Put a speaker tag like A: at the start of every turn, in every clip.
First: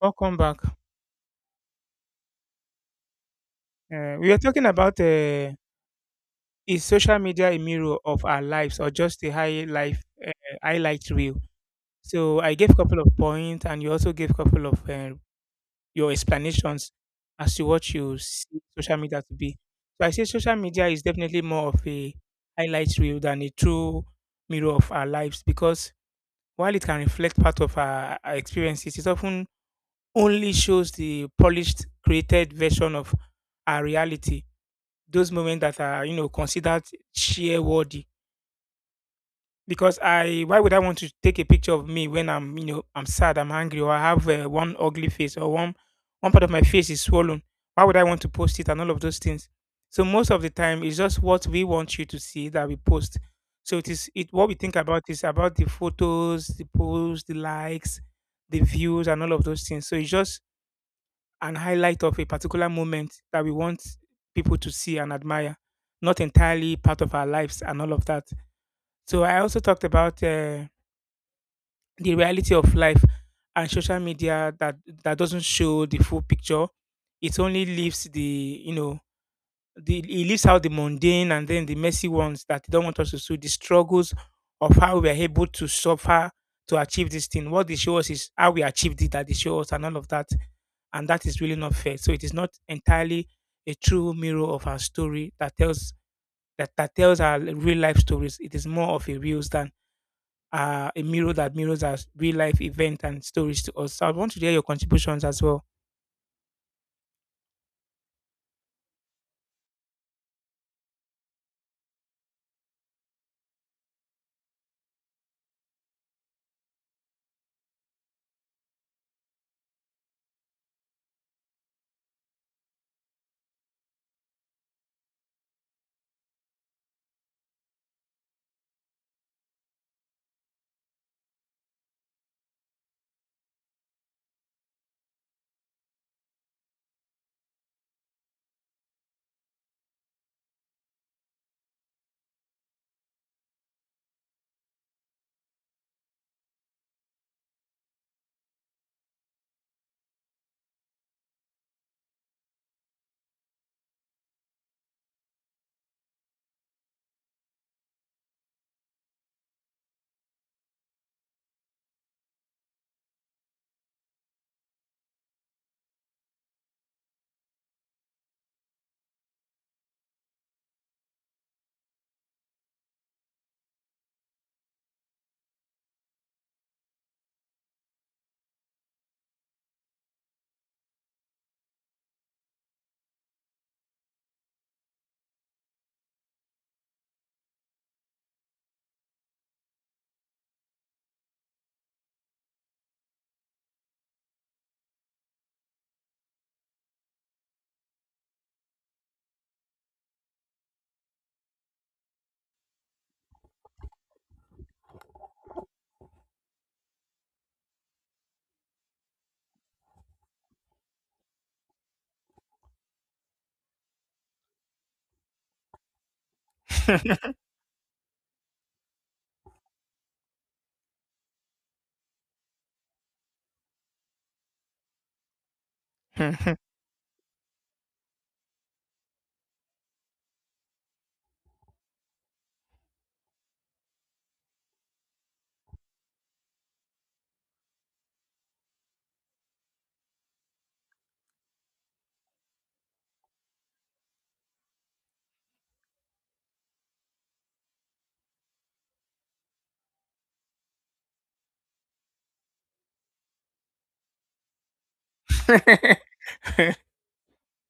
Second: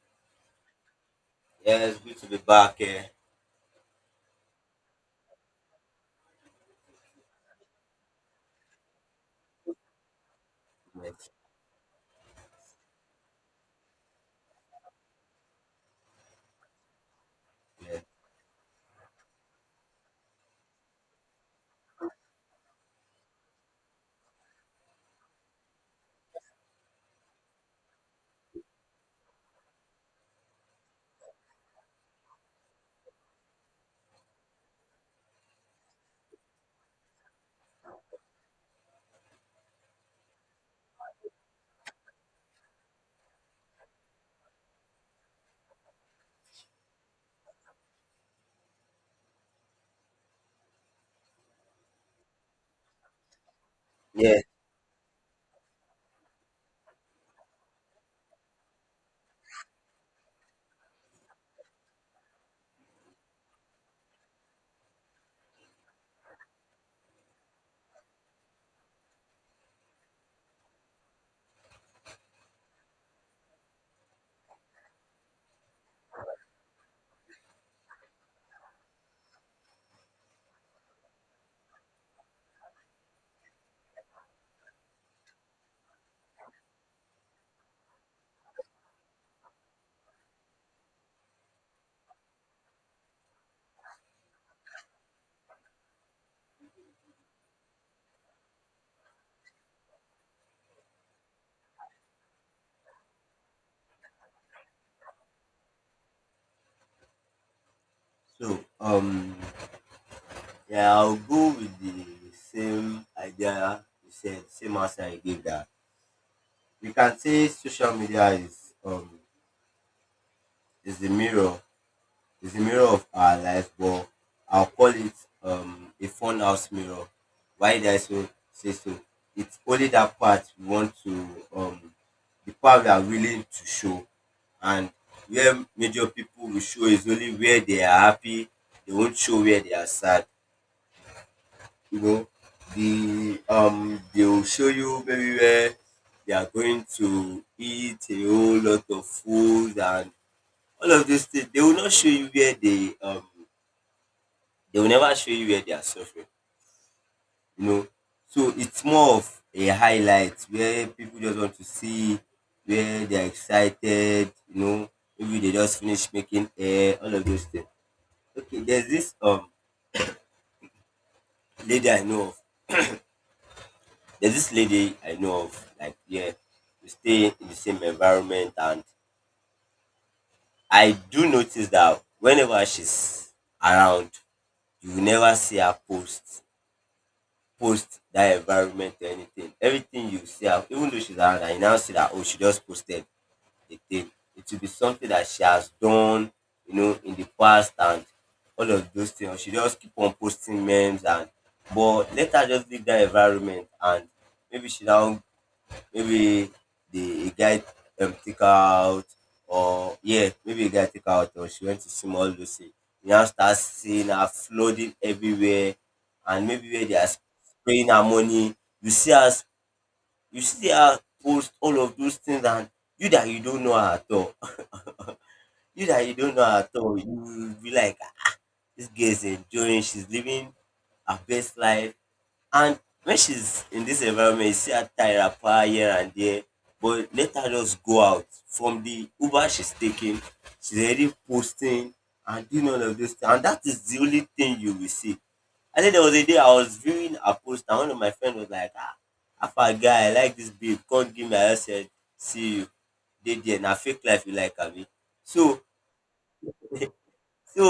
A: Welcome back.
B: Yeah, it's good to be back here.
A: We are talking about is social media a mirror of our lives or just a highlight
B: Yes,
A: reel? So I gave a couple of points, and you also gave a couple of your explanations as to what
B: yeah.
A: you see social media to be. So I say social media is definitely more of a highlight reel than a true mirror of our lives because while it can reflect part of our experiences, it often only shows the polished, created version of our reality, those moments that are, you know, considered share worthy. Because I why would I want to take a picture of me when I'm, you know, I'm sad, I'm angry, or I have, one ugly face, or one part of my face is swollen? Why would I want to post it and all of those things? So most of the time it's just what we want you to see that we post. So it is it
B: Yeah.
A: what we think about is about the photos, the posts, the likes, the views, and all of those things. So it's just an highlight of a particular moment that we want people to see and admire, not entirely part of our lives and all of that. So I also talked about the reality of life and social media, that doesn't show the full picture. It only leaves the you know the, he leaves out the mundane and then the messy ones that he don't want us to see, the struggles of how we are able to suffer to achieve this thing. What they show us is how we achieved it that they show us and all of that. And that is really not fair. So it is not entirely a true mirror of our story that tells that, that tells our real life stories. It is more of a reels than a mirror that mirrors our real life event and stories to us. So I want to hear your contributions as well.
B: So, um, yeah, I'll go with the same idea you said, same answer you gave that. We can say social media is is the mirror, is the mirror of our life, but I'll call it a fun house mirror. Why did I so say so? It's only that part we want to um the part we are willing to show. And where major people will show is only where they are happy. They won't show where they are sad, you know. They will show you maybe where they are going to eat a whole lot of food and all of these things. They will not show you where they will never show you where they are suffering, you know. So it's more of a highlight where people just want to see where they are excited, you know, maybe they just finish making hair, all of those things. There's this lady I know of. There's this lady I know of. Like, yeah, we stay in the same environment, and I do notice that whenever she's around, you will never see her post that environment or anything. Everything you see her, even though she's around, and you now see that, oh, she just posted again. It will be something that she has done, you know, in the past and all of those things. Or she just keep on posting memes. And But let her just leave that environment, and maybe she now maybe the a guy, take her out. Or yeah, maybe a guy take her out or she went to see all those things. You now start seeing her flooding everywhere, and maybe where they are spraying her money. You see her you see her post all of those things. And you that you don't know her at all you that you don't know at all, you will be like, "Ah, this girl is enjoying, she's living her best life." And when she's in this environment, you see her tie her power here and there. But let her just go out from the Uber she's taking, she's already posting and doing all of those things. And that is the only thing you will see. And then there was a day I was viewing a post, and one of my friends was like, "Ah, Alpha guy, I like this babe, can't give me." I just said, "See you. They there, na fake life you like, Abi." So So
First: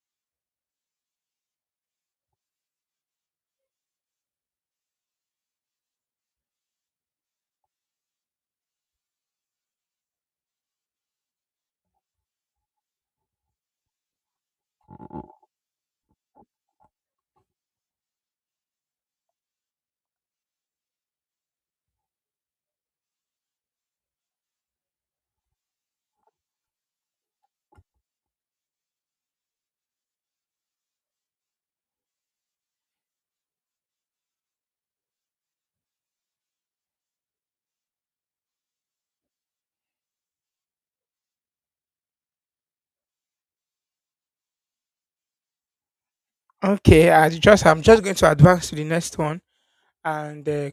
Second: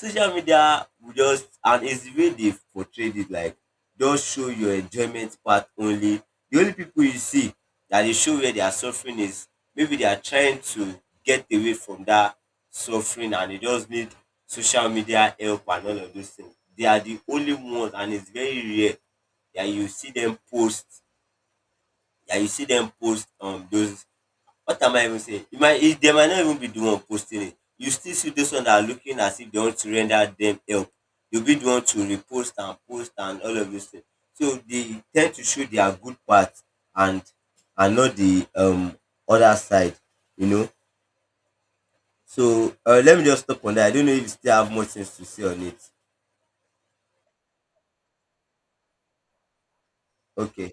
B: social media will just, and it's the way they portrayed it, like just show your enjoyment part only. The only people you see that they show where they are suffering is maybe they are trying to get away from that suffering, and they just need social media help and all of those things. They are the only ones, and it's very rare that you see them post that you see them post those. What am I even saying? You might it they might not even be the one posting it. You still see those one that are looking as if they want to render them help. You'll be the one to repost and post and all of those things. So they tend to show their good part. and and not the other side, you know. So, let me just stop on that. I don't know if you still have more things to say on it.
A: Okay, I'm just going to advance to the next one, and
B: Okay.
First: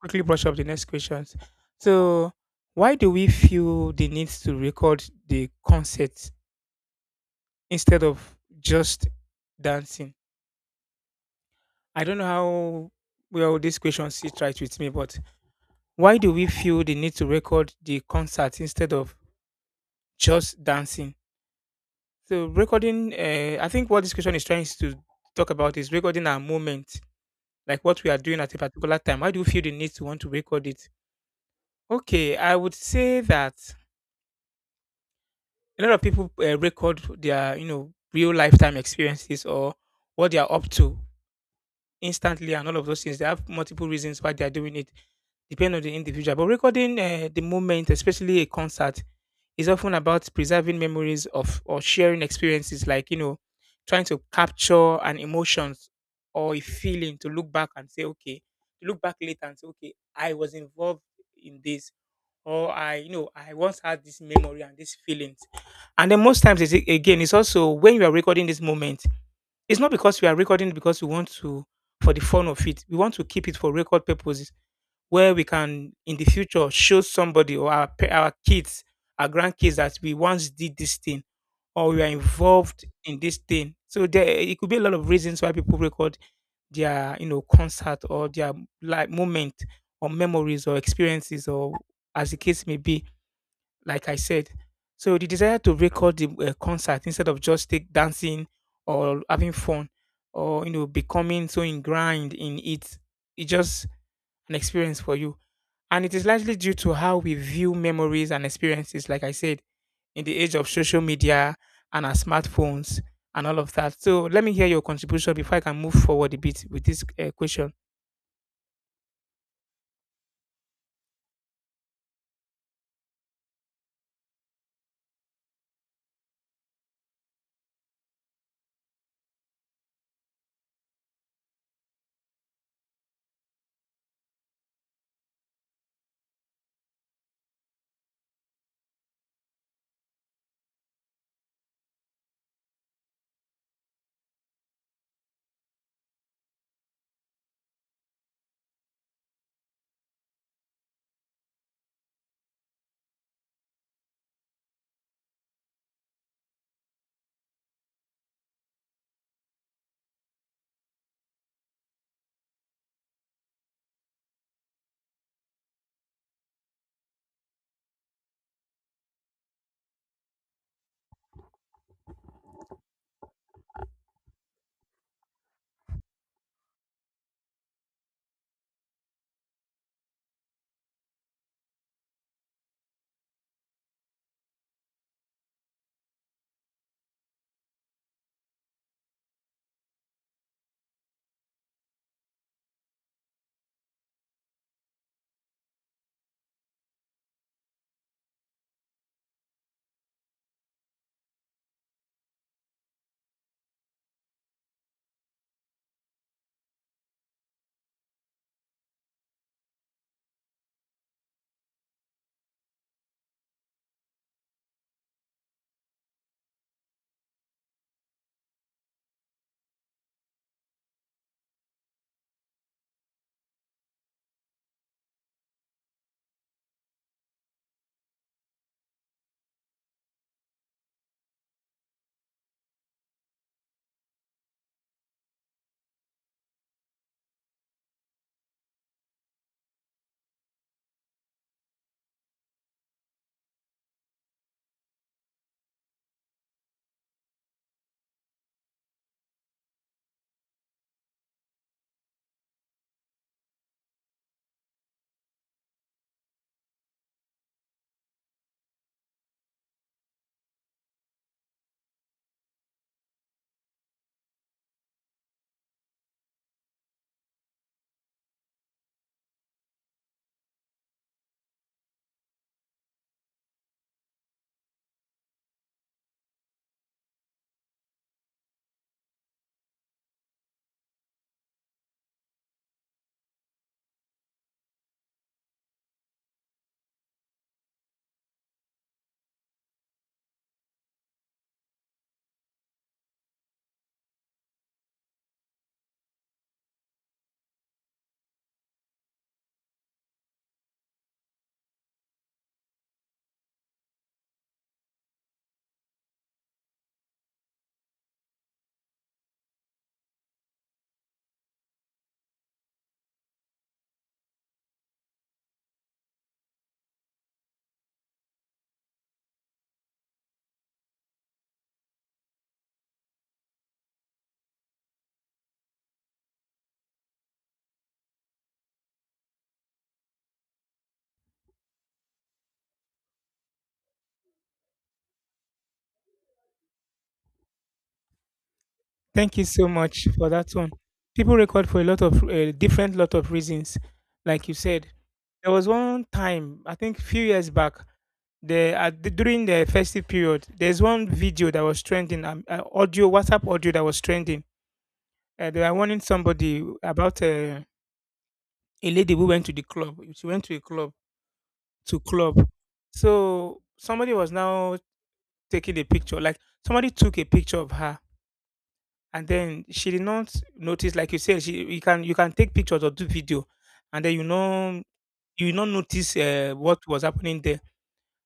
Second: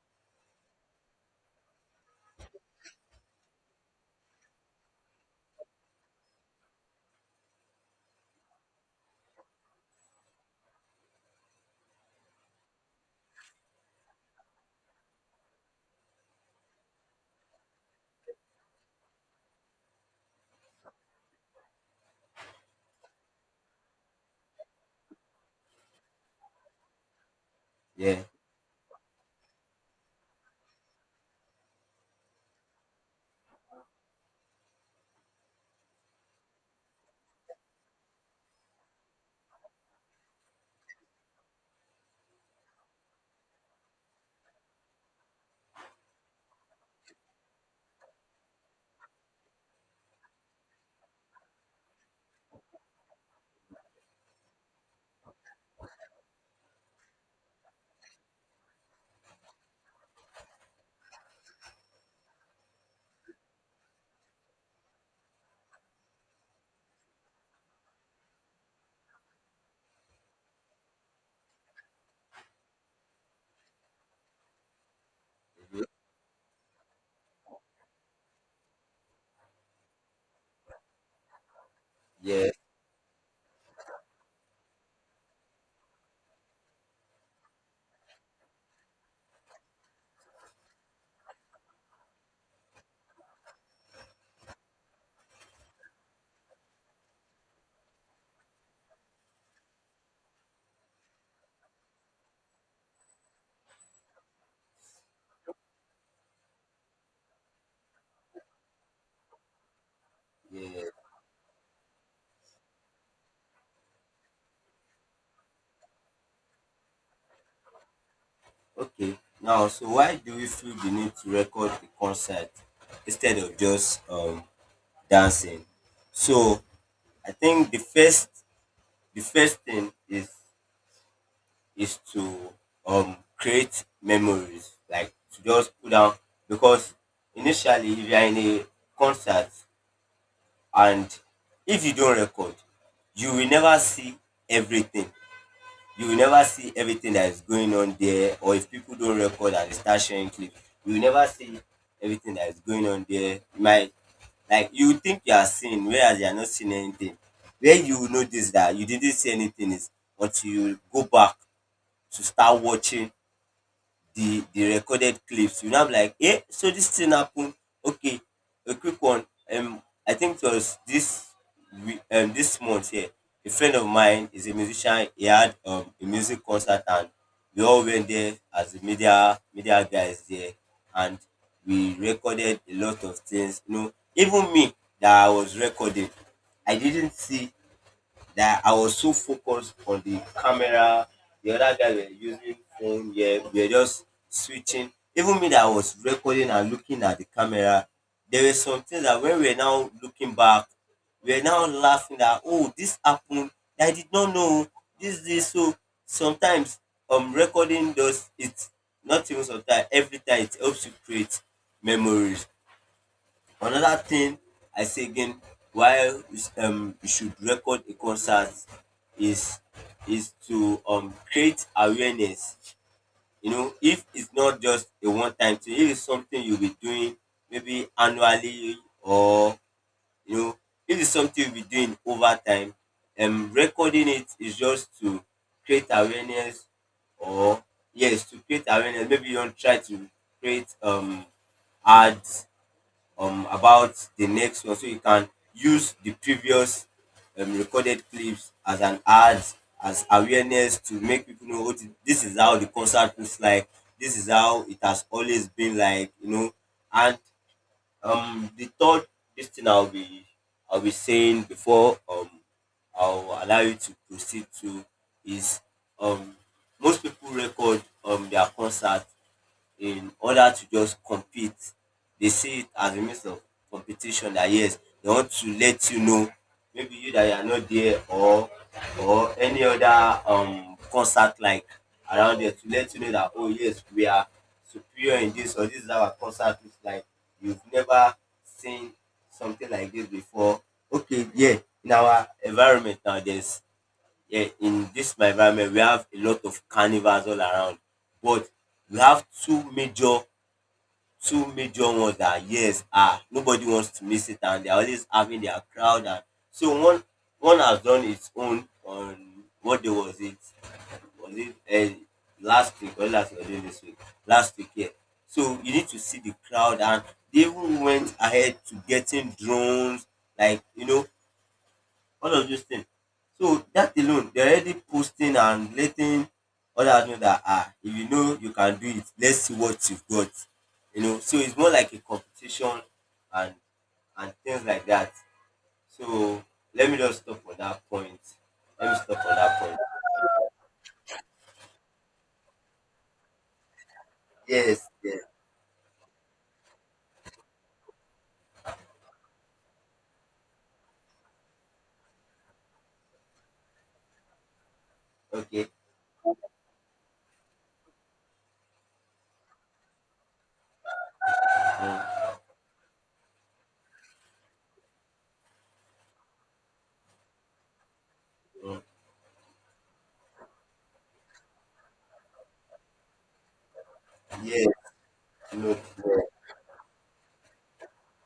A: quickly brush up the next questions. So, why do we feel the need to record the concert instead of just dancing? I don't know how well this question sits right with me, but why do we feel the need to record the concert instead of just dancing? So, recording, I think what this question is trying to talk about is recording our moment, like what we are
B: Yeah.
A: doing at a particular time. Why do you feel the need to want to record it? Okay, I would say that a lot of people record their, you know, real lifetime experiences or what they are up to instantly and all of those things. They have multiple reasons why they are doing it, depending on the individual. But recording the moment, especially a concert, is often about preserving memories of or sharing experiences, like, you know, trying to capture an emotions or a feeling to look back and say, okay, to look back later and say, okay, I was involved in this, or I, you know, I once had this memory and these feelings. And then most times, it's, again, it's also when you are recording this moment, it's not because we are recording it because we want to, for the fun of it. We want to keep it for record purposes where we can, in the future, show somebody or our, our kids, our grandkids, that we once did this thing or we are
B: Yeah.
A: involved in this thing. So there, it could be a lot of reasons why people record their, you know, concert or their like moment or memories or experiences or as the case may be, like I said. So the desire to record the concert instead of just take dancing or having fun or, you know, becoming so ingrained in it, it's just an experience for you. And it is largely due to how we view memories and experiences, like I said, in the age of
B: Yeah.
A: social media and our smartphones and all of that. So let me hear your contribution before I can move forward a bit with this question.
B: Okay. Now, so why do we feel the need to record the concert instead of just dancing? So I think the first thing is is to create memories, like to just put down. Because initially, if you are in a concert, and if you don't record, you will never see everything. You will never see everything that is going on there. Or if people don't record and they start sharing clips, you will never see everything that is going on there. You might, like, you think you are seeing, whereas you are not seeing anything. Where you will notice that you didn't see anything is until you go back to start watching the recorded clips. You know, I'm like, eh, so this thing happened. Okay, a quick one. Um, I think it was this month here. A friend of mine is a musician. He had a music concert, and we all went there as the media guys there, and we recorded a lot of things. You know, even me that I was recording, I didn't see, that I was so focused on the camera. The other guy were using phone. Yeah, we were just switching. Even me that I was recording and looking at the camera, there were some things that when we were now looking back, we were now laughing that, oh, this happened. I did not know this. So sometimes recording does it. Not even sometimes. Every time it helps you create memories. Another thing I say again, why you should record a concert is is to, create awareness. You know, if it's not just a one time thing, if it's something you'll be doing maybe annually, or, you know, if it's something you'll be doing over time, recording it is just to create awareness. Or yes, to create awareness. Maybe you don't try to create ads, about the next one, so you can use the previous recorded clips as an ad, as awareness, to make people know what, this is how the concert looks like, this is how it has always been like, you know. And the third, this thing I'll be I'll be saying, before I'll allow you to proceed to, is, um most people record their concert in order to just compete. They see it as a means of competition. That yes, they want to let you know, maybe you that you are not there, or any other concert like around there, to let you know that, oh, yes, we are superior in this, or this is our concert. It's like you've never seen something like this before. Okay, yeah. in our environment now there's Yeah, in this my environment we have a lot of carnivals all around, but we have two major ones that, yes, ah, nobody wants to miss it, and they are always having their crowd. And so one has done its own on, what day was it, was it, last week, or this week, last week, yeah. So you need to see the crowd, and they even went ahead to getting drones, like, you know, all of these things. So that alone, they're already posting and letting others know that, ah, if you know you can do it, let's see what you've got. You know, so it's more like a competition and, things like that. So let me just stop on that point. Let me stop on
A: Thank you
B: that
A: so
B: point.
A: much for that one. People record for a lot of different lot of reasons, like you
B: Yes,
A: said.
B: yes,
A: There was one time, I think a few years back, during the festive period, there's one video that was trending, audio, WhatsApp audio that was trending. They
B: okay.
A: were warning somebody about a lady who went to the club. She went to a club to
B: Mm,
A: club, so somebody was now taking a picture. Like, somebody took a picture of her,
B: mm,
A: and then she did not notice. Like you said, she you can, you can take pictures or do video, and then, you
B: yes,
A: know, you
B: no,
A: not notice
B: yeah,
A: what was happening there.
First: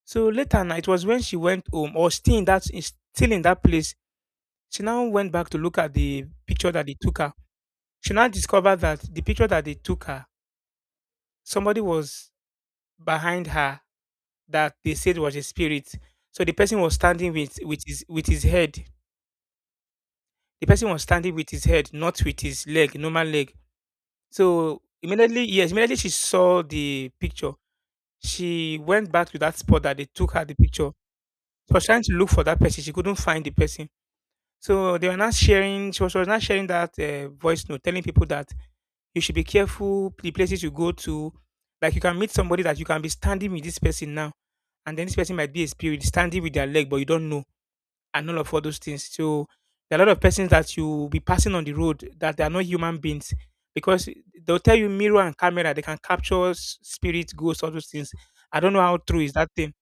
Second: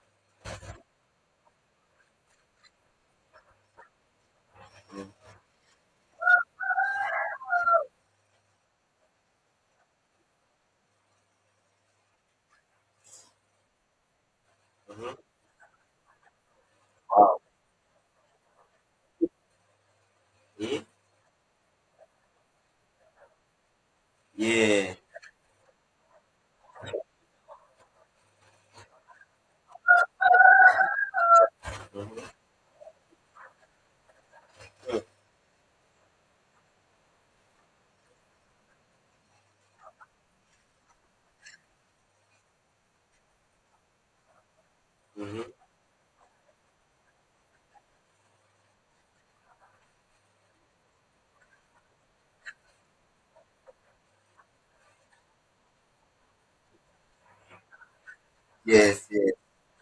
A: So later now, it was when she went home or still in that is still in that place. She now
B: mm,
A: went back to look at the picture that they took her. She now discovered that the picture that they took her, somebody was behind her that they
B: mhm,
A: said was a spirit. So the person was standing with his head. The
B: eh,
A: person was standing with his head, not with his leg, normal leg. So
B: yeah,
A: immediately, yes, immediately she saw the picture. She went back to that spot that they took her the picture. She was trying to look
B: mhm,
A: for that person. She couldn't find the person. So
B: mm,
A: they were not sharing. She was not sharing that voice note, telling people that you should be careful the places you go to. Like, you can meet somebody that you can be standing with this person now, and then this person
B: mhm,
A: might be a spirit standing with their leg, but you don't know, and all those things. So there are a lot of persons that you will be passing on the road that they are not human beings, because they'll tell you mirror and camera they can capture spirit, ghosts, all those things. I don't know how
B: yes,
A: true
B: yes.
A: is that thing.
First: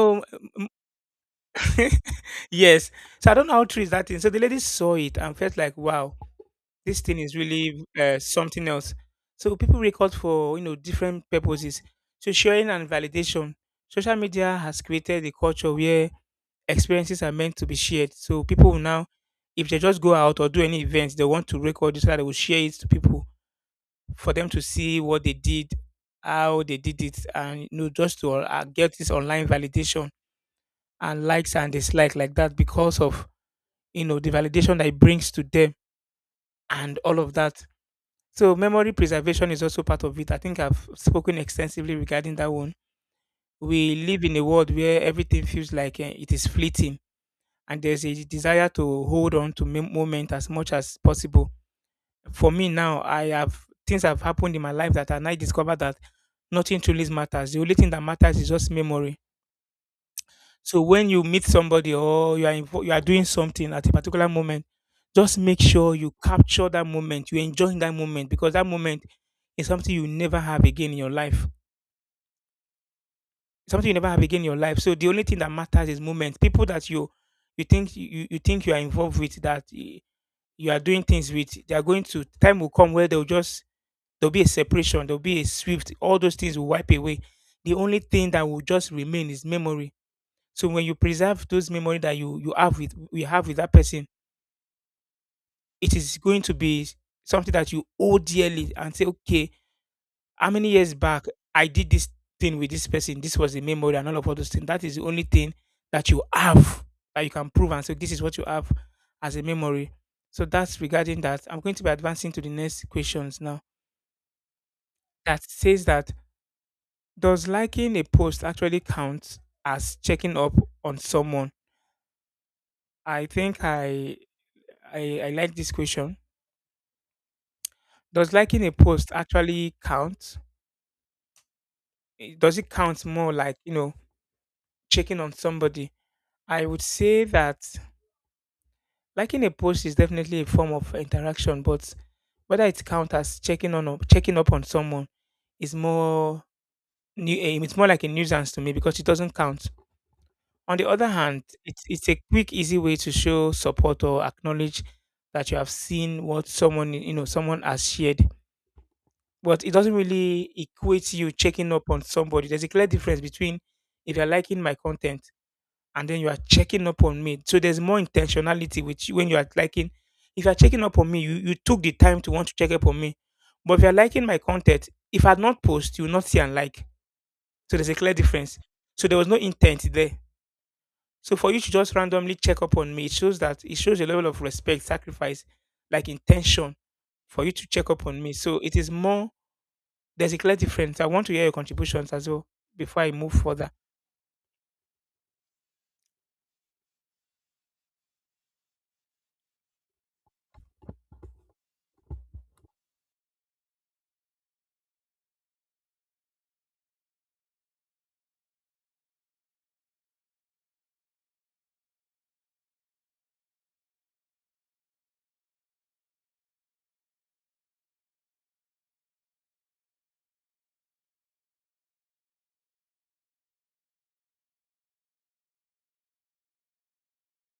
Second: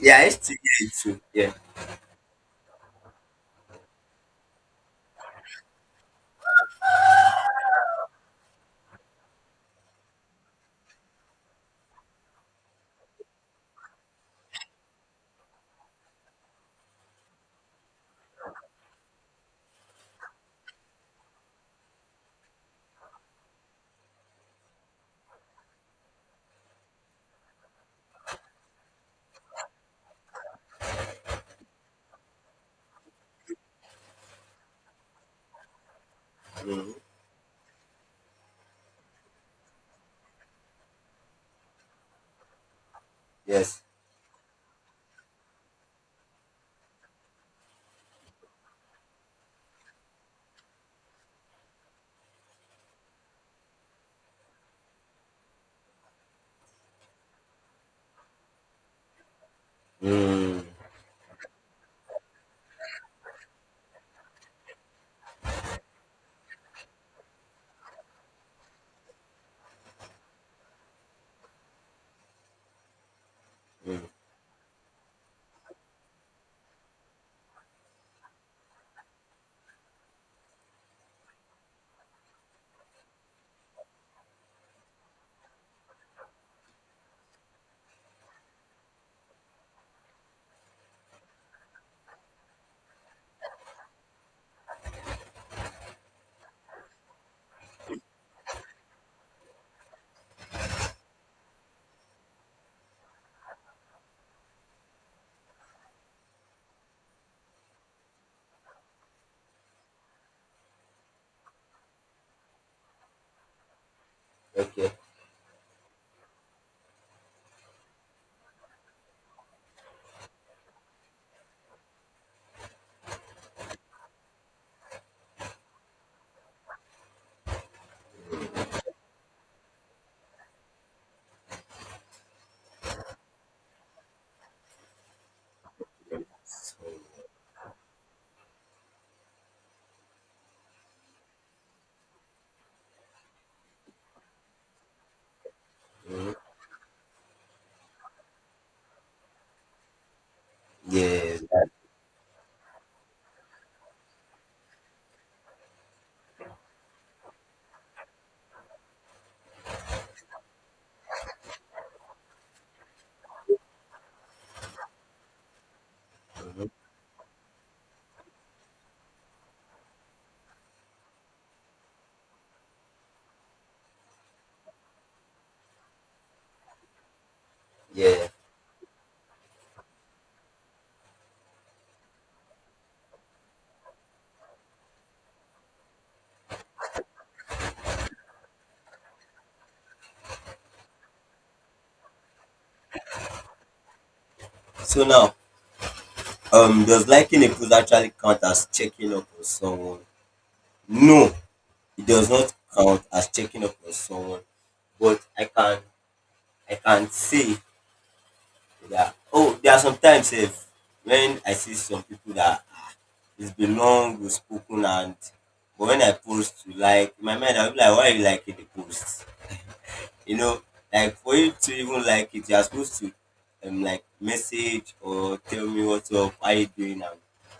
B: Yeah, I used to get it too. Yeah,
A: yes. So I don't know how true is that thing. So the lady saw it and felt like, wow, this thing is really something else. So people record for, you know, different purposes. So, sharing and validation. Social media has created a culture where experiences are meant to be shared. So people will now, if they just go out or do any events, they want to record it so that they will share it to people for them to see what they did, how they did it, and, you know, just to get this online validation and likes and dislike like that, because of, you know, the validation that it brings to them
B: mhm,
A: and all of that. So memory preservation is also part of it. I think I've spoken extensively regarding that one.
B: yes.
A: We live in a world where everything feels like, eh, it is fleeting, and there's a desire to hold on to moment as much as possible. For me now, I have, things have happened in my life that I now discover that nothing truly matters. The only thing that matters is just memory.
B: Mm,
A: So when you meet somebody or you are you are doing something at a particular moment, just make sure you capture that moment. You enjoy that moment, because that moment is something you never have again in your life. Something you
B: mm,
A: never have again in your life. So the only thing that matters is moment. People that you think you think you are involved with, that, eh, you are doing things with, they are going to, time will come where they'll just, there'll be a separation, there'll be a swift. All those things will wipe away. The only thing that will just remain is memory. So when you preserve those memory that you have, with we have with that person, it is going to be something that you owe dearly and say, okay, how many years back I did this thing with this person? This was a memory and all of all those things. That is the only thing that you have, that you can prove and say this is what you have as a memory. So that's regarding that. I'm going to be advancing to the next questions now.
B: okay.
A: That says that, does liking a post actually count as checking up on someone? I think I like this question. Does liking a post actually count? Eh, does it count more like, you know, checking on somebody? I would say that liking a post is definitely a form of interaction, but whether it counts as checking on or checking up on someone is it's more like a nuisance to me because it doesn't count. On the other
B: Yeah.
A: hand, it's a quick, easy way to show support or acknowledge that you have seen what someone you know someone has shared. But it doesn't really equate you checking up on somebody. There's a clear difference between if you're liking my content and then you are
B: Mhm.
A: checking up on me. So there's more intentionality which when you are liking. If you're checking up on me, you took the time to want to check up on me. But if you're liking my content, if I not post, you will not see and like. So there's a clear
B: Yeah.
A: difference. So there was no intent there. So for you to just randomly check up on me, it shows that it shows a level of respect, sacrifice, like intention for you to check up on me. So it is more there's a clear difference. I want to hear your contributions as well before I move further.
B: So now, does liking a post actually count as checking up on someone? No, it does not count as checking up on someone. But I can say that, oh, there are sometimes, if when I see some people that, it's been long we've spoken, and but when I post, to like, in my mind I'll be like, why are you liking the post? You know, like for you to even like it, you're supposed to, like, message or tell me what's up, how you doing, and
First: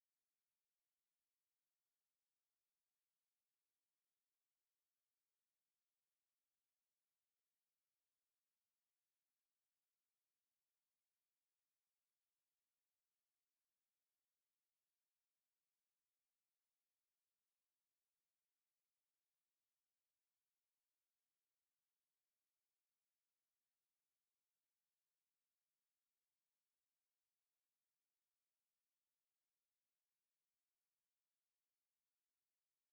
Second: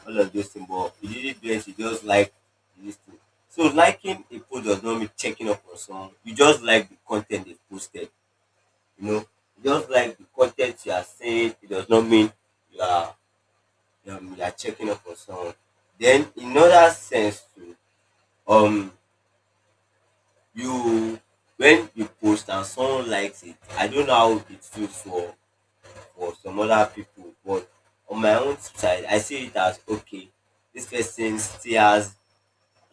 B: all of those things. But you didn't do it, you just like this thing. So liking a post does not mean checking up on someone. You just like the content they posted. You know, you just like the content you are saying. It does not mean you are, you are checking up on someone. Then in other sense too, um, you, when you post and someone likes it, I don't know how it feels for some other people. But on my own side, I see it as, okay, this person still has,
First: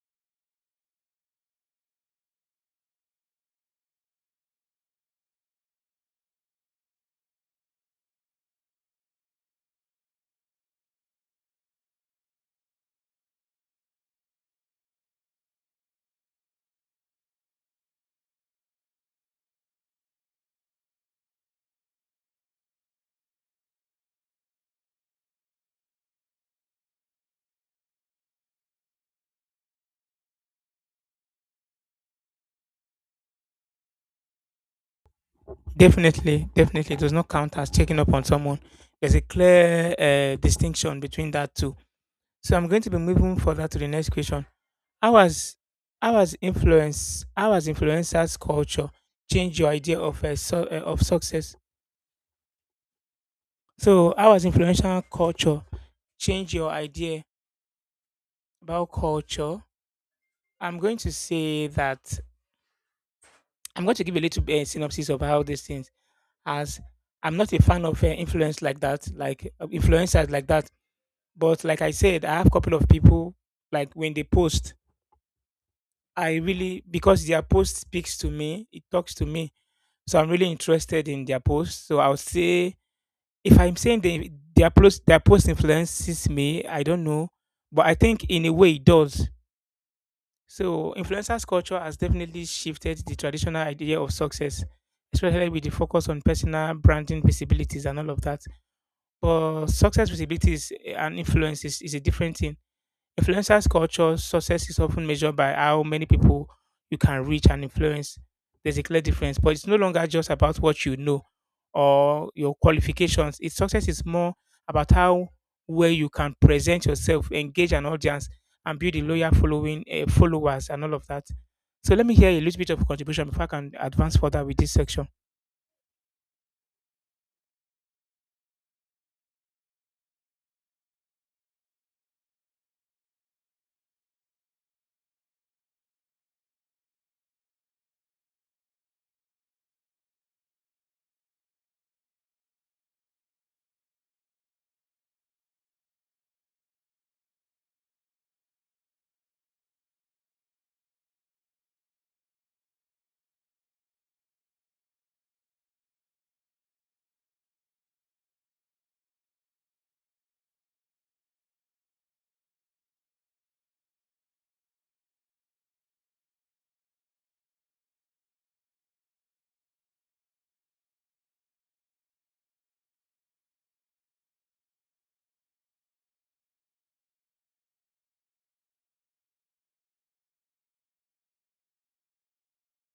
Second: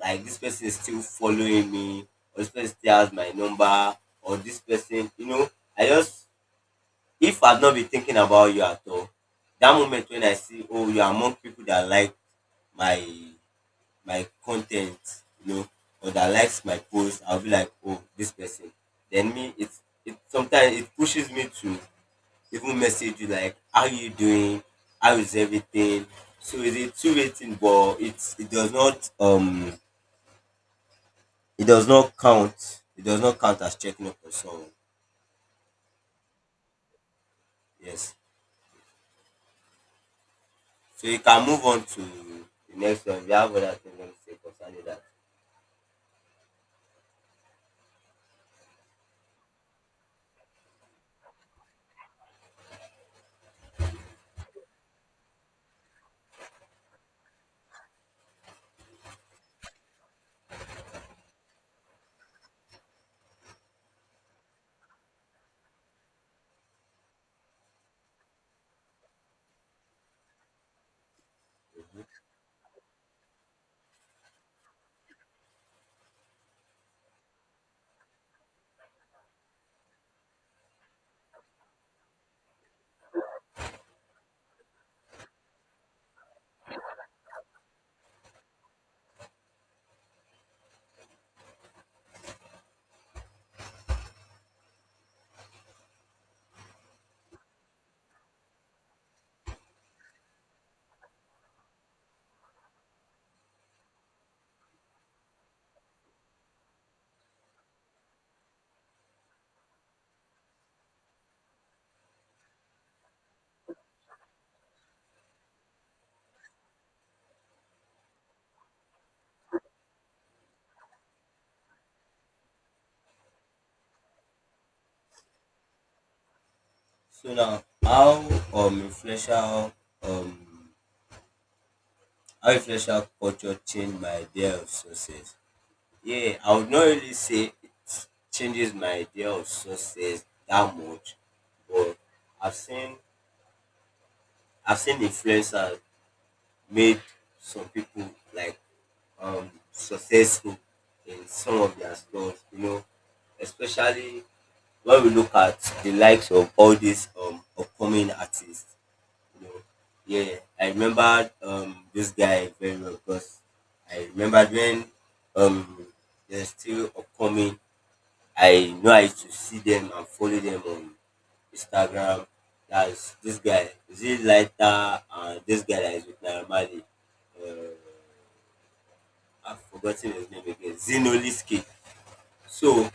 B: like, this person is still following me, or this person still has my number, or this person, you know, I just, if I've not been thinking about you at all, that moment when I see, oh, you're among people that like my my content, you know, or that likes my post, I'll be like, oh, this person. Then me, it sometimes it pushes me to even message you, like, how you doing, how is everything. So it's a two-way thing, but it does not count as checking up on someone.
A: Definitely, definitely does not count as checking up
B: Yes.
A: on someone. There's a clear distinction
B: So you
A: between
B: can
A: that
B: move
A: two.
B: on to
A: So I'm
B: the
A: going to be
B: next one. We
A: moving
B: have
A: further
B: other
A: to the
B: things
A: next
B: to say
A: question.
B: concerning that.
A: How has how has influencers culture changed your idea of of success? So how has influential culture changed your idea about culture? I'm going to say that I'm going to give a little synopsis of how this thing as I'm not a fan of influence like that, like influencers like that. But like I said, I have a couple of people like when they post, I really because their post speaks to me, it talks to me. So I'm really interested in their post. So I'll say if I'm saying they, their post influences me, I don't know, but I think in a way it does. So influencers culture has definitely shifted the traditional idea of success, especially with the focus on personal branding, visibilities, and all of that. But success visibility is, and influence is a different thing. Influencers culture success is often measured by how many people you can reach and influence. There's a clear difference, but it's no longer just about what you know or your qualifications. It's success is more about how well you can present yourself, engage an audience, and build a loyal following, followers, and all of that. So let me hear a little bit of contribution before I can advance further with this section.
B: So now how um influential culture change my idea of success. Yeah, I would not really say it changes my idea of success that much, but I've seen I've seen influencers made some people like successful in some of their stuff, you know, especially when we look at the likes of all these upcoming artists, you know. Yeah, I remember this guy very well because I remember when um there's still upcoming. I know I used to see them and follow them on Instagram. That's this guy. Is it Lighter and this guy that is with Naira Marley? Uh, I've forgotten his name again. Zinoliski. So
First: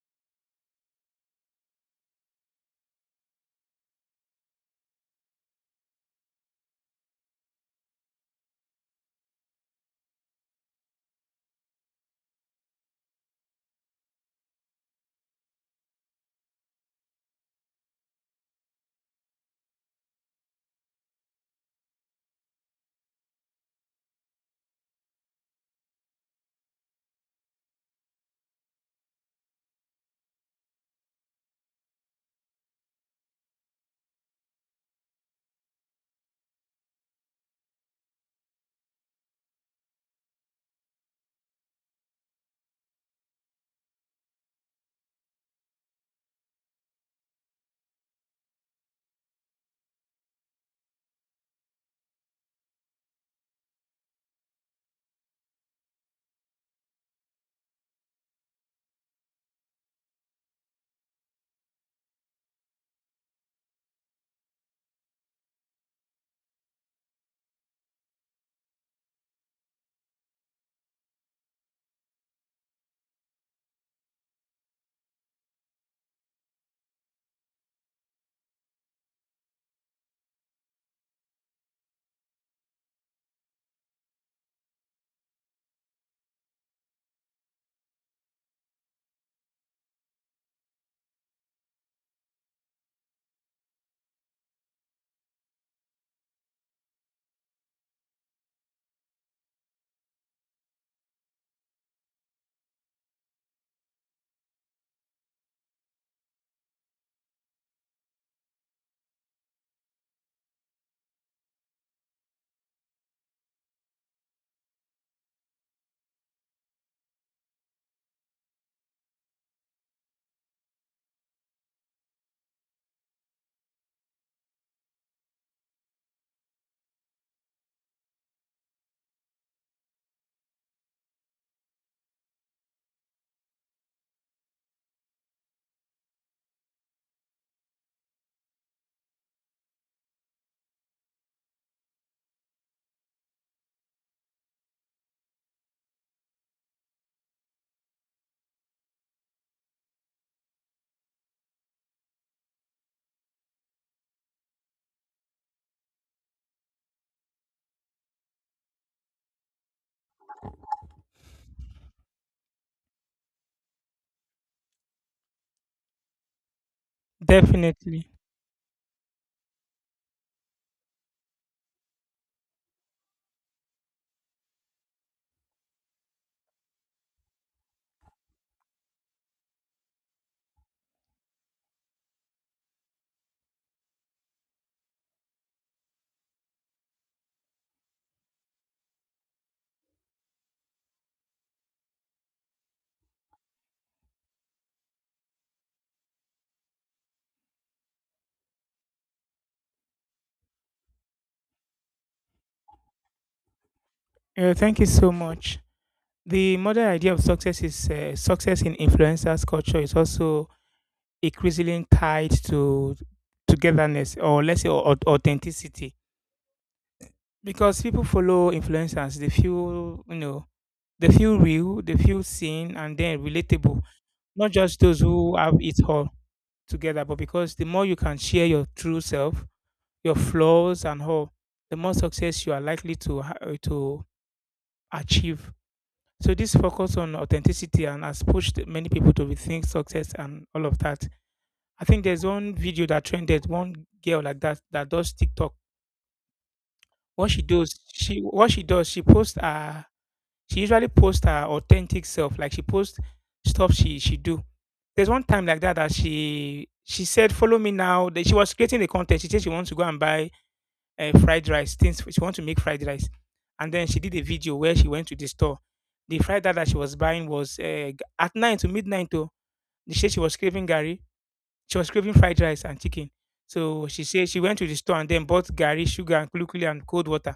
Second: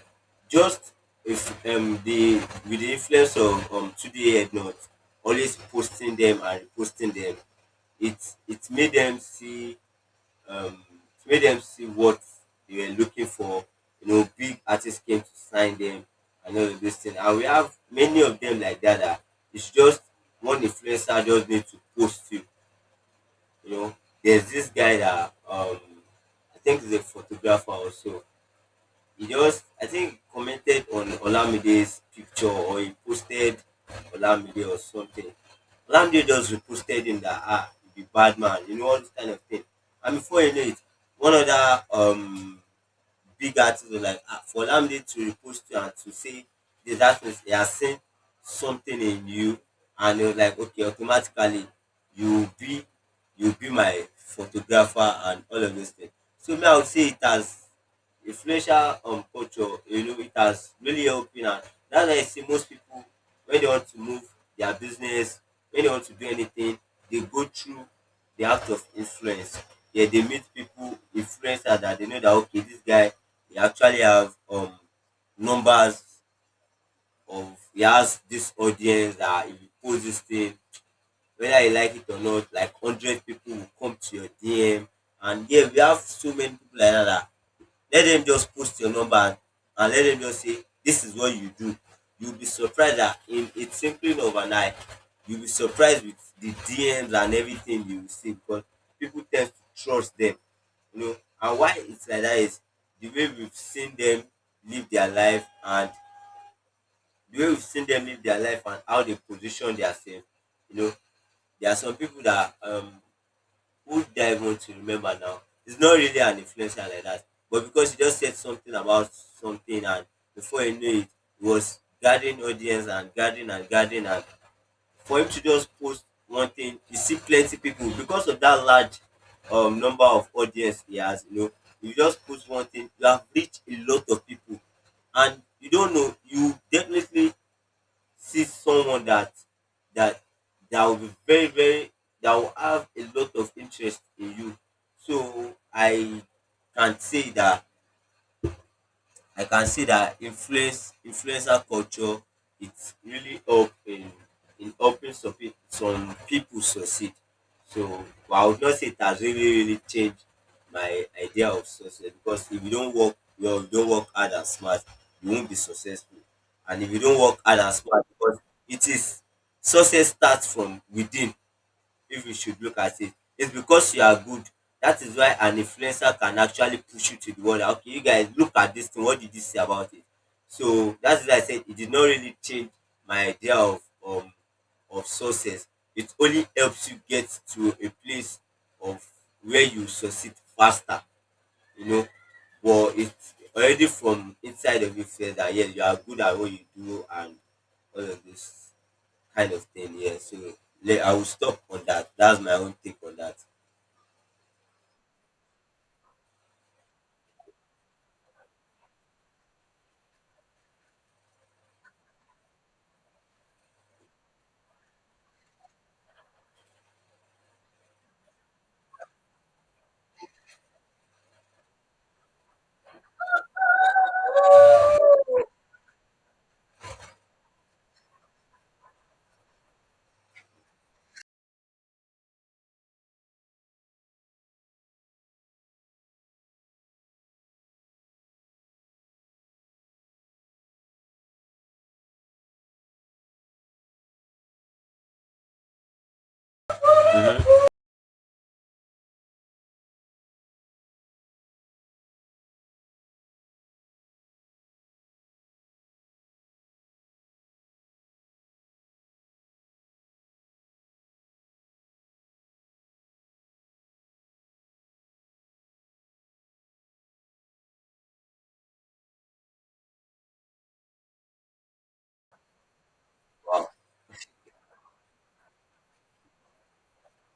B: just if the with the influence of today head not always posting them and reposting them, it it made them see um, to make them see what they were looking for. You know, big artists came to sign them and all of this thing. And we have many of them like that, that it's just one influencer just need to post you. You know, there's this guy that, I think is a photographer also, he just, I think, commented on Olamide's picture, or he posted Olamide or something. Olamide just reposted him that, ah, you be bad man, you know, all this kind of thing. And before you know it, one other big artist was like, ah, for Olamide to repost you and to say this, that means he has seen something in you. And it was like, okay, automatically you will be you will be my photographer and all of those things. So me, I would say it has influential culture, you know, it has really helped me. And that's why I see most people, when they want to move their business, when they want to do anything, they go through the act of influence. Yeah, they meet people, influencers that they know that, okay, this guy, he actually have numbers of he has this audience that if you post this thing, whether you like it or not, like 100 people will come to your DM. And yeah, we have so many people like that, that let them just post your number, and let them just say this is what you do, you'll be surprised that in a twinkling of an eye, you'll be surprised with the DMs and everything you will see, because people tend to trust them, you know. And why it's like that is the way we've seen them live their life and the way we've seen them live their life and how they position themselves, you know. There are some people that, who did I want to remember now? It's not really an influencer like that, but because he just said something about something, and before you knew it, he was gathering audience and gathering and gathering, and for him to just post one thing, you see plenty people because of that large number of audience he has. You know, you just post one thing, you have reached a lot of people, and you don't know, you definitely see someone that that that will be very that will have a lot of interest in you. So can say that I can see that influencer culture, its really help in helping some people, some people succeed. So, but I would not say it has really changed my idea of success, because if you don't work well, you don't work hard and smart, you won't be successful. And if you don't work hard and
A: Definitely.
B: smart, because it is, success starts from within, if you should look at it. It's because you are good. That is why an influencer can actually push you to the world. Okay, you guys look at this thing. What did you say about it? So that's why I said it did not really change my idea um of success. It only helps you get to a place of where you succeed faster, you know. But it's already from inside of you, feel that yes, you are good at what you do and all of this kind of thing. Yeah. So I will stop on that. That's my own take on that.
A: Yeah, thank you so much. The modern idea of success is success in influencers culture is also increasingly tied to togetherness or let's say authenticity because people follow influencers. They feel they feel real, they feel seen, and then relatable. Not just those who have it all together, but because the more you can share your true self, your flaws and all, the more success you are likely to to achieve. So this focus on authenticity and has pushed many people to rethink success and all of that. I think there's one video that trended, one girl like that that does TikTok. What she
B: Mm-hmm.
A: does, she what she does, she posts her she usually posts her authentic self. Like she posts stuff she do. There's one time like that that she said, follow me now. That she was creating the content. She said she wants to go and buy fried rice things. She want to make fried rice, and then she did a video where she went to the store. The fried rice that she was buying was at 9 to midnight. Though she said she was craving gari, she was craving fried rice and chicken.
B: Wow.
A: So she said she went to the store and then bought gari, sugar, and kulukuli and cold water.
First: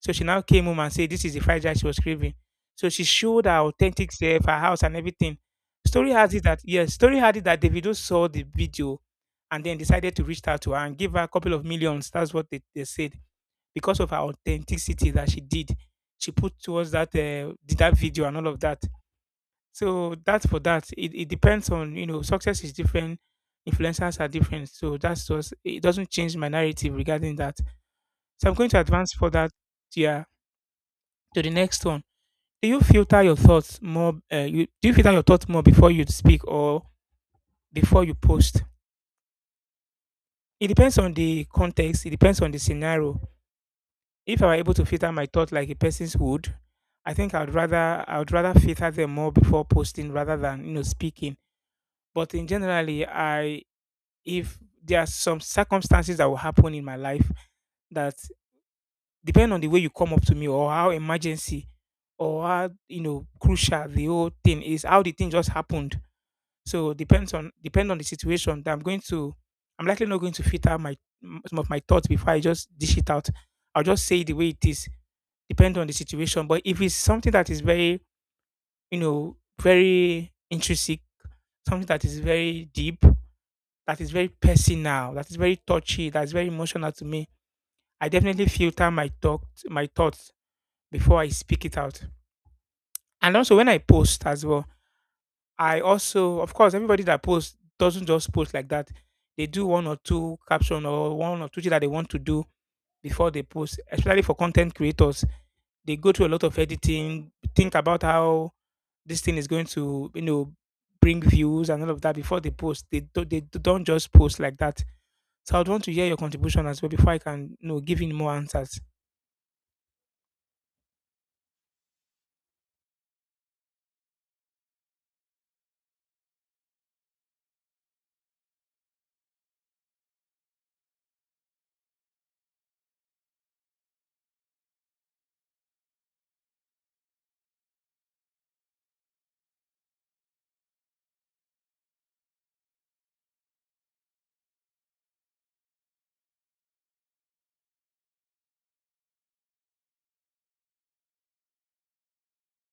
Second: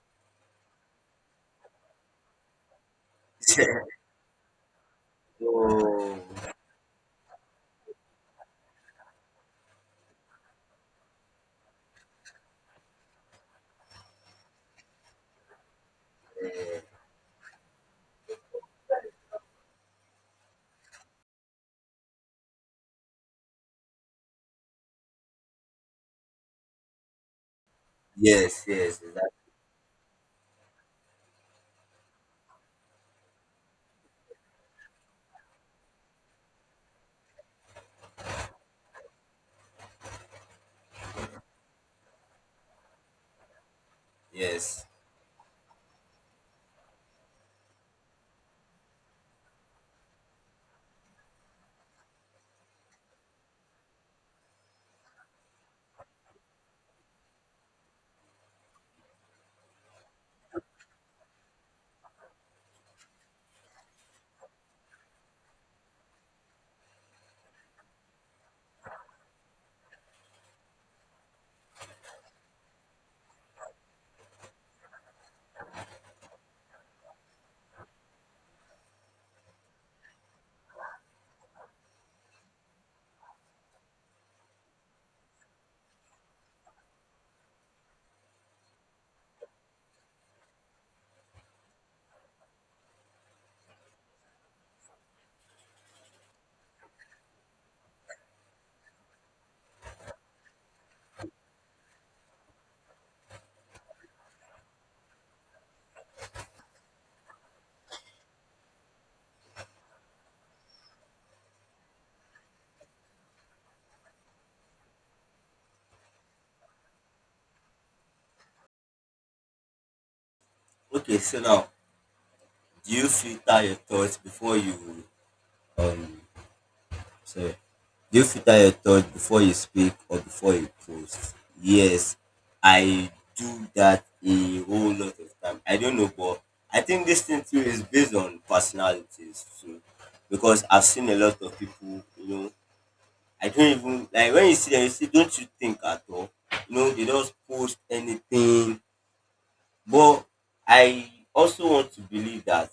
A: So she now came home and said this is the fried rice she was craving. So she showed her authentic self, her house, and everything. Story
B: Oh,
A: has it that yes, story had it that Davido saw the video and then decided to reach out to her and give her a couple of millions. That's what they said because of her authenticity that she did, she put towards that did that video and all of that. So that's for that. It depends on you know success is different, influencers are different. So that's just it doesn't change my narrative regarding that. So I'm
B: yes,
A: going to
B: yes,
A: advance for
B: that,
A: that. Yeah, to the next one. Do you filter your thoughts more? Do you filter your thoughts more before you speak or before you post? It depends on the context. It depends on the scenario. If I were able to
B: yes.
A: filter my thoughts like a person's would, I think I would rather filter them more before posting rather than you know speaking. But in generally, I if there are some circumstances that will happen in my life that depend on the way you come up to me or how emergency or how you know crucial the whole thing is, how the thing just happened. So depend on the situation that I'm going to. I'm likely not going to filter my some of my thoughts before I just dish it out. I'll just say it the way it is depend on the situation. But if it's something that is very, you know, very intrinsic, something that is very deep, that is very personal, that is very touchy, that is very emotional to me, I definitely filter my talk, my thoughts before I speak it out. And also when I post as well, I also, of course, everybody that posts doesn't just post like that. They do one or two caption or one or two thing that they want to do before they post, especially for content creators. They go through a lot of editing, think about how this thing is going to, you know, bring views and all of that before they post. They don't, they d- don't just post like that. So I'd want to hear your contribution as well before I can, you know, give in more answers.
B: Okay, so now, do you filter your thoughts before you um? Sorry. Do you filter your thoughts before you speak or before you post? Yes, I do that a whole lot of time. I don't know, but I think this thing too is based on personalities too, because I've seen a lot of people, you know, I don't even like when you see them, you see, don't you think at all? You know, they don't post anything. But I also want to believe that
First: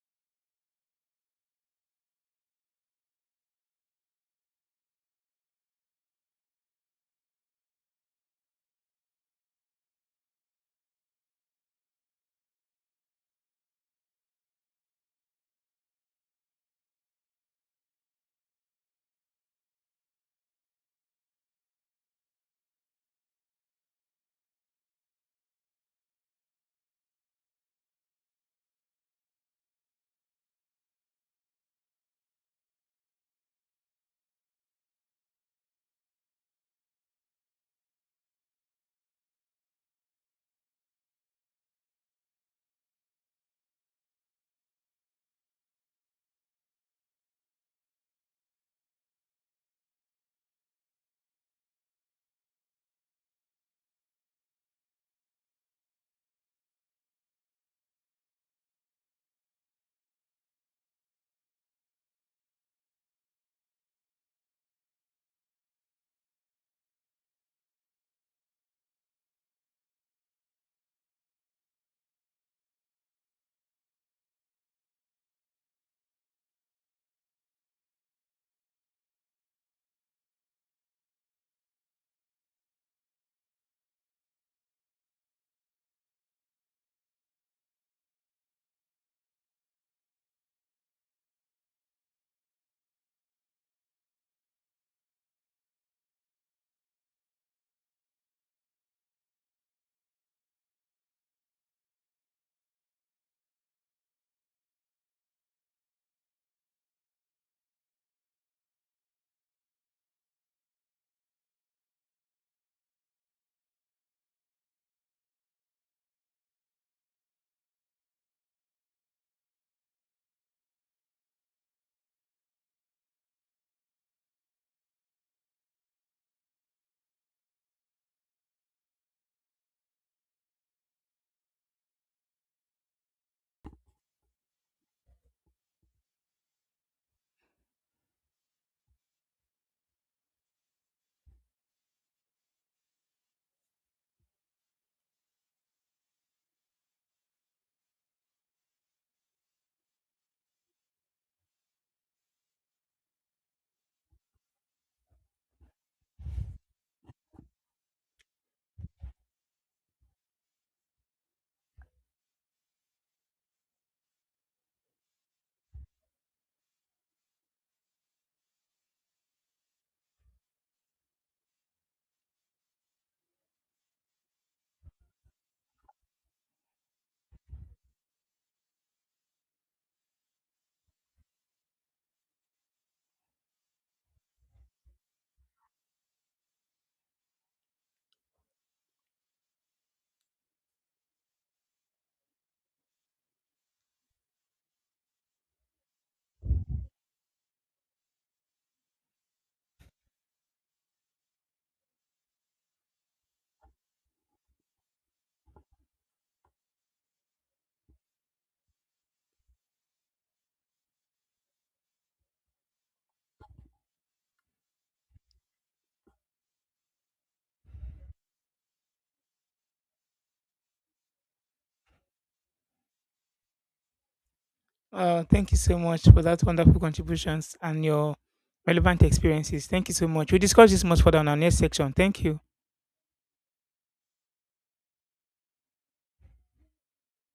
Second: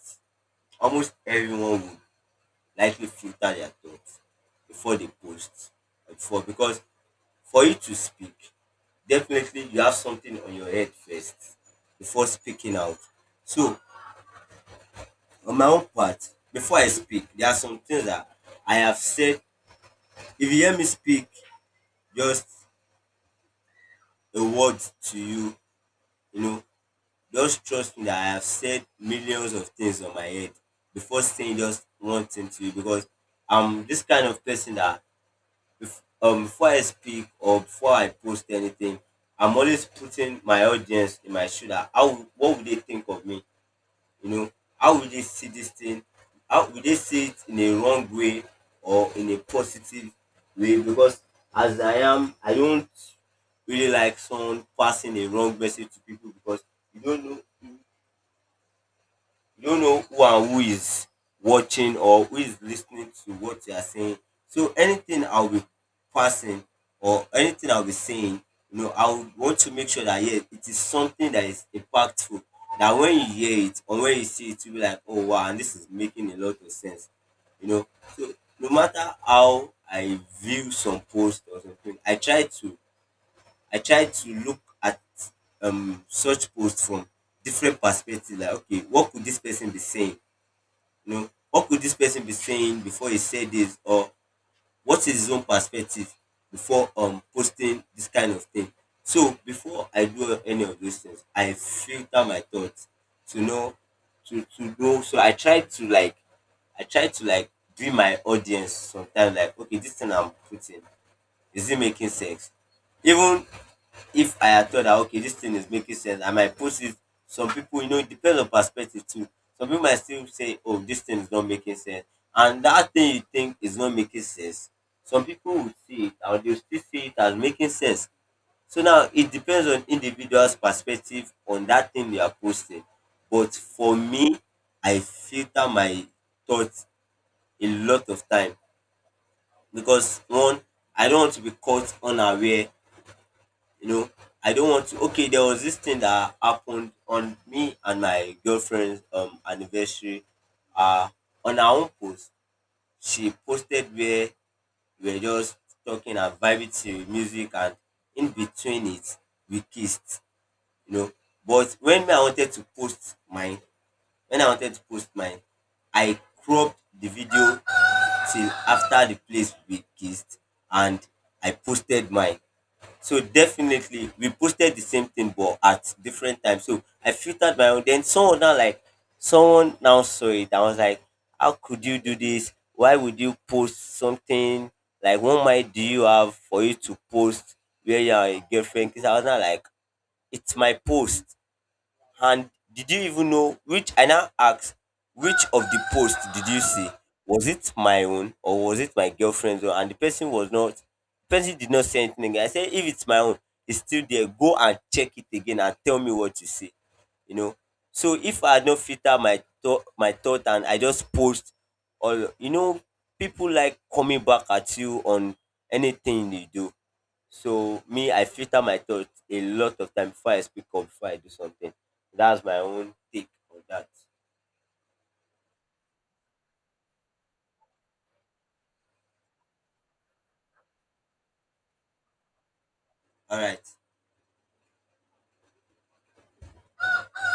B: almost everyone would likely filter their thoughts before they post. Before, because for you to speak, definitely you have something on your head first before speaking out. So on my own part, before I speak, there are some things that I have said. If you hear me speak just a word to you, you know, just trust me that I have said millions of things on my head before saying just one thing to you, because I'm this kind of person that if, before I speak or before I post anything, I'm always putting my audience in my shoe, that how, what would they think of me? You know, how would they see this thing? How would they see it in a wrong way or in a positive way? Because as I am, I don't really like someone passing a wrong message to people, because you don't know you don't know who and who is watching, or who is listening to what you are saying. So anything I'll be passing or anything I'll be saying, you know, I would want to make sure that, yeah, it is something that is impactful. That when you hear it or when you see it, you'll be like, oh wow, and this is making a lot of sense. You know, so no matter how I view some posts or something, I try to look at such posts from different perspectives. Like, okay, what could this person be saying? You know, what could this person be saying before he said this, or what is his own perspective before posting this kind of thing? So before I do any of those things, I filter my thoughts to know to know. So I try to like do my audience sometimes, like, okay, this thing I'm putting, is it making sense? Even if I had thought that, okay, this thing is making sense, I might post it. Some people, you know, it depends on perspective too. Some people might still say, oh, this thing is not making sense. And that thing you think is not making sense, some people would see it and they'll still see it as making sense. So now it depends on individual's perspective on that thing they are posting. But for me, I filter my thoughts a lot of time because, one, I don't want to be caught unaware, you know, I don't want to. Okay, there was this thing that happened on me and my girlfriend's anniversary. uh on our own post, she posted where we were just talking and vibing to music, and in between it, we kissed, you know. But when me, I wanted to post mine, when I wanted to post mine, I cropped the video till after the place we kissed, and I posted mine. So definitely we posted the same thing but at different times. So I filtered my own. Then someone now saw it. I was like, how could you do this? Why would you post something? Like, what mind do you have for you to post where you are a girlfriend? Because I was not like, it's my post. And did you even know, which I now asked, which of the post did you see? Was it my own or was it my girlfriend's own? And the person was not the person did not say anything again. I said, if it's my own, it's still there. Go and check it again and tell me what you see. You know. So if I had not filtered my thought and I just post, or you know, people like coming back at you on anything you do. So me, I filter my thoughts a lot of time before I speak or before I do something. That's my own take on that.
A: Thank you so much for that wonderful contributions and your relevant experiences. Thank you so much. We'll discuss this much further on our next section. Thank you.
B: All right.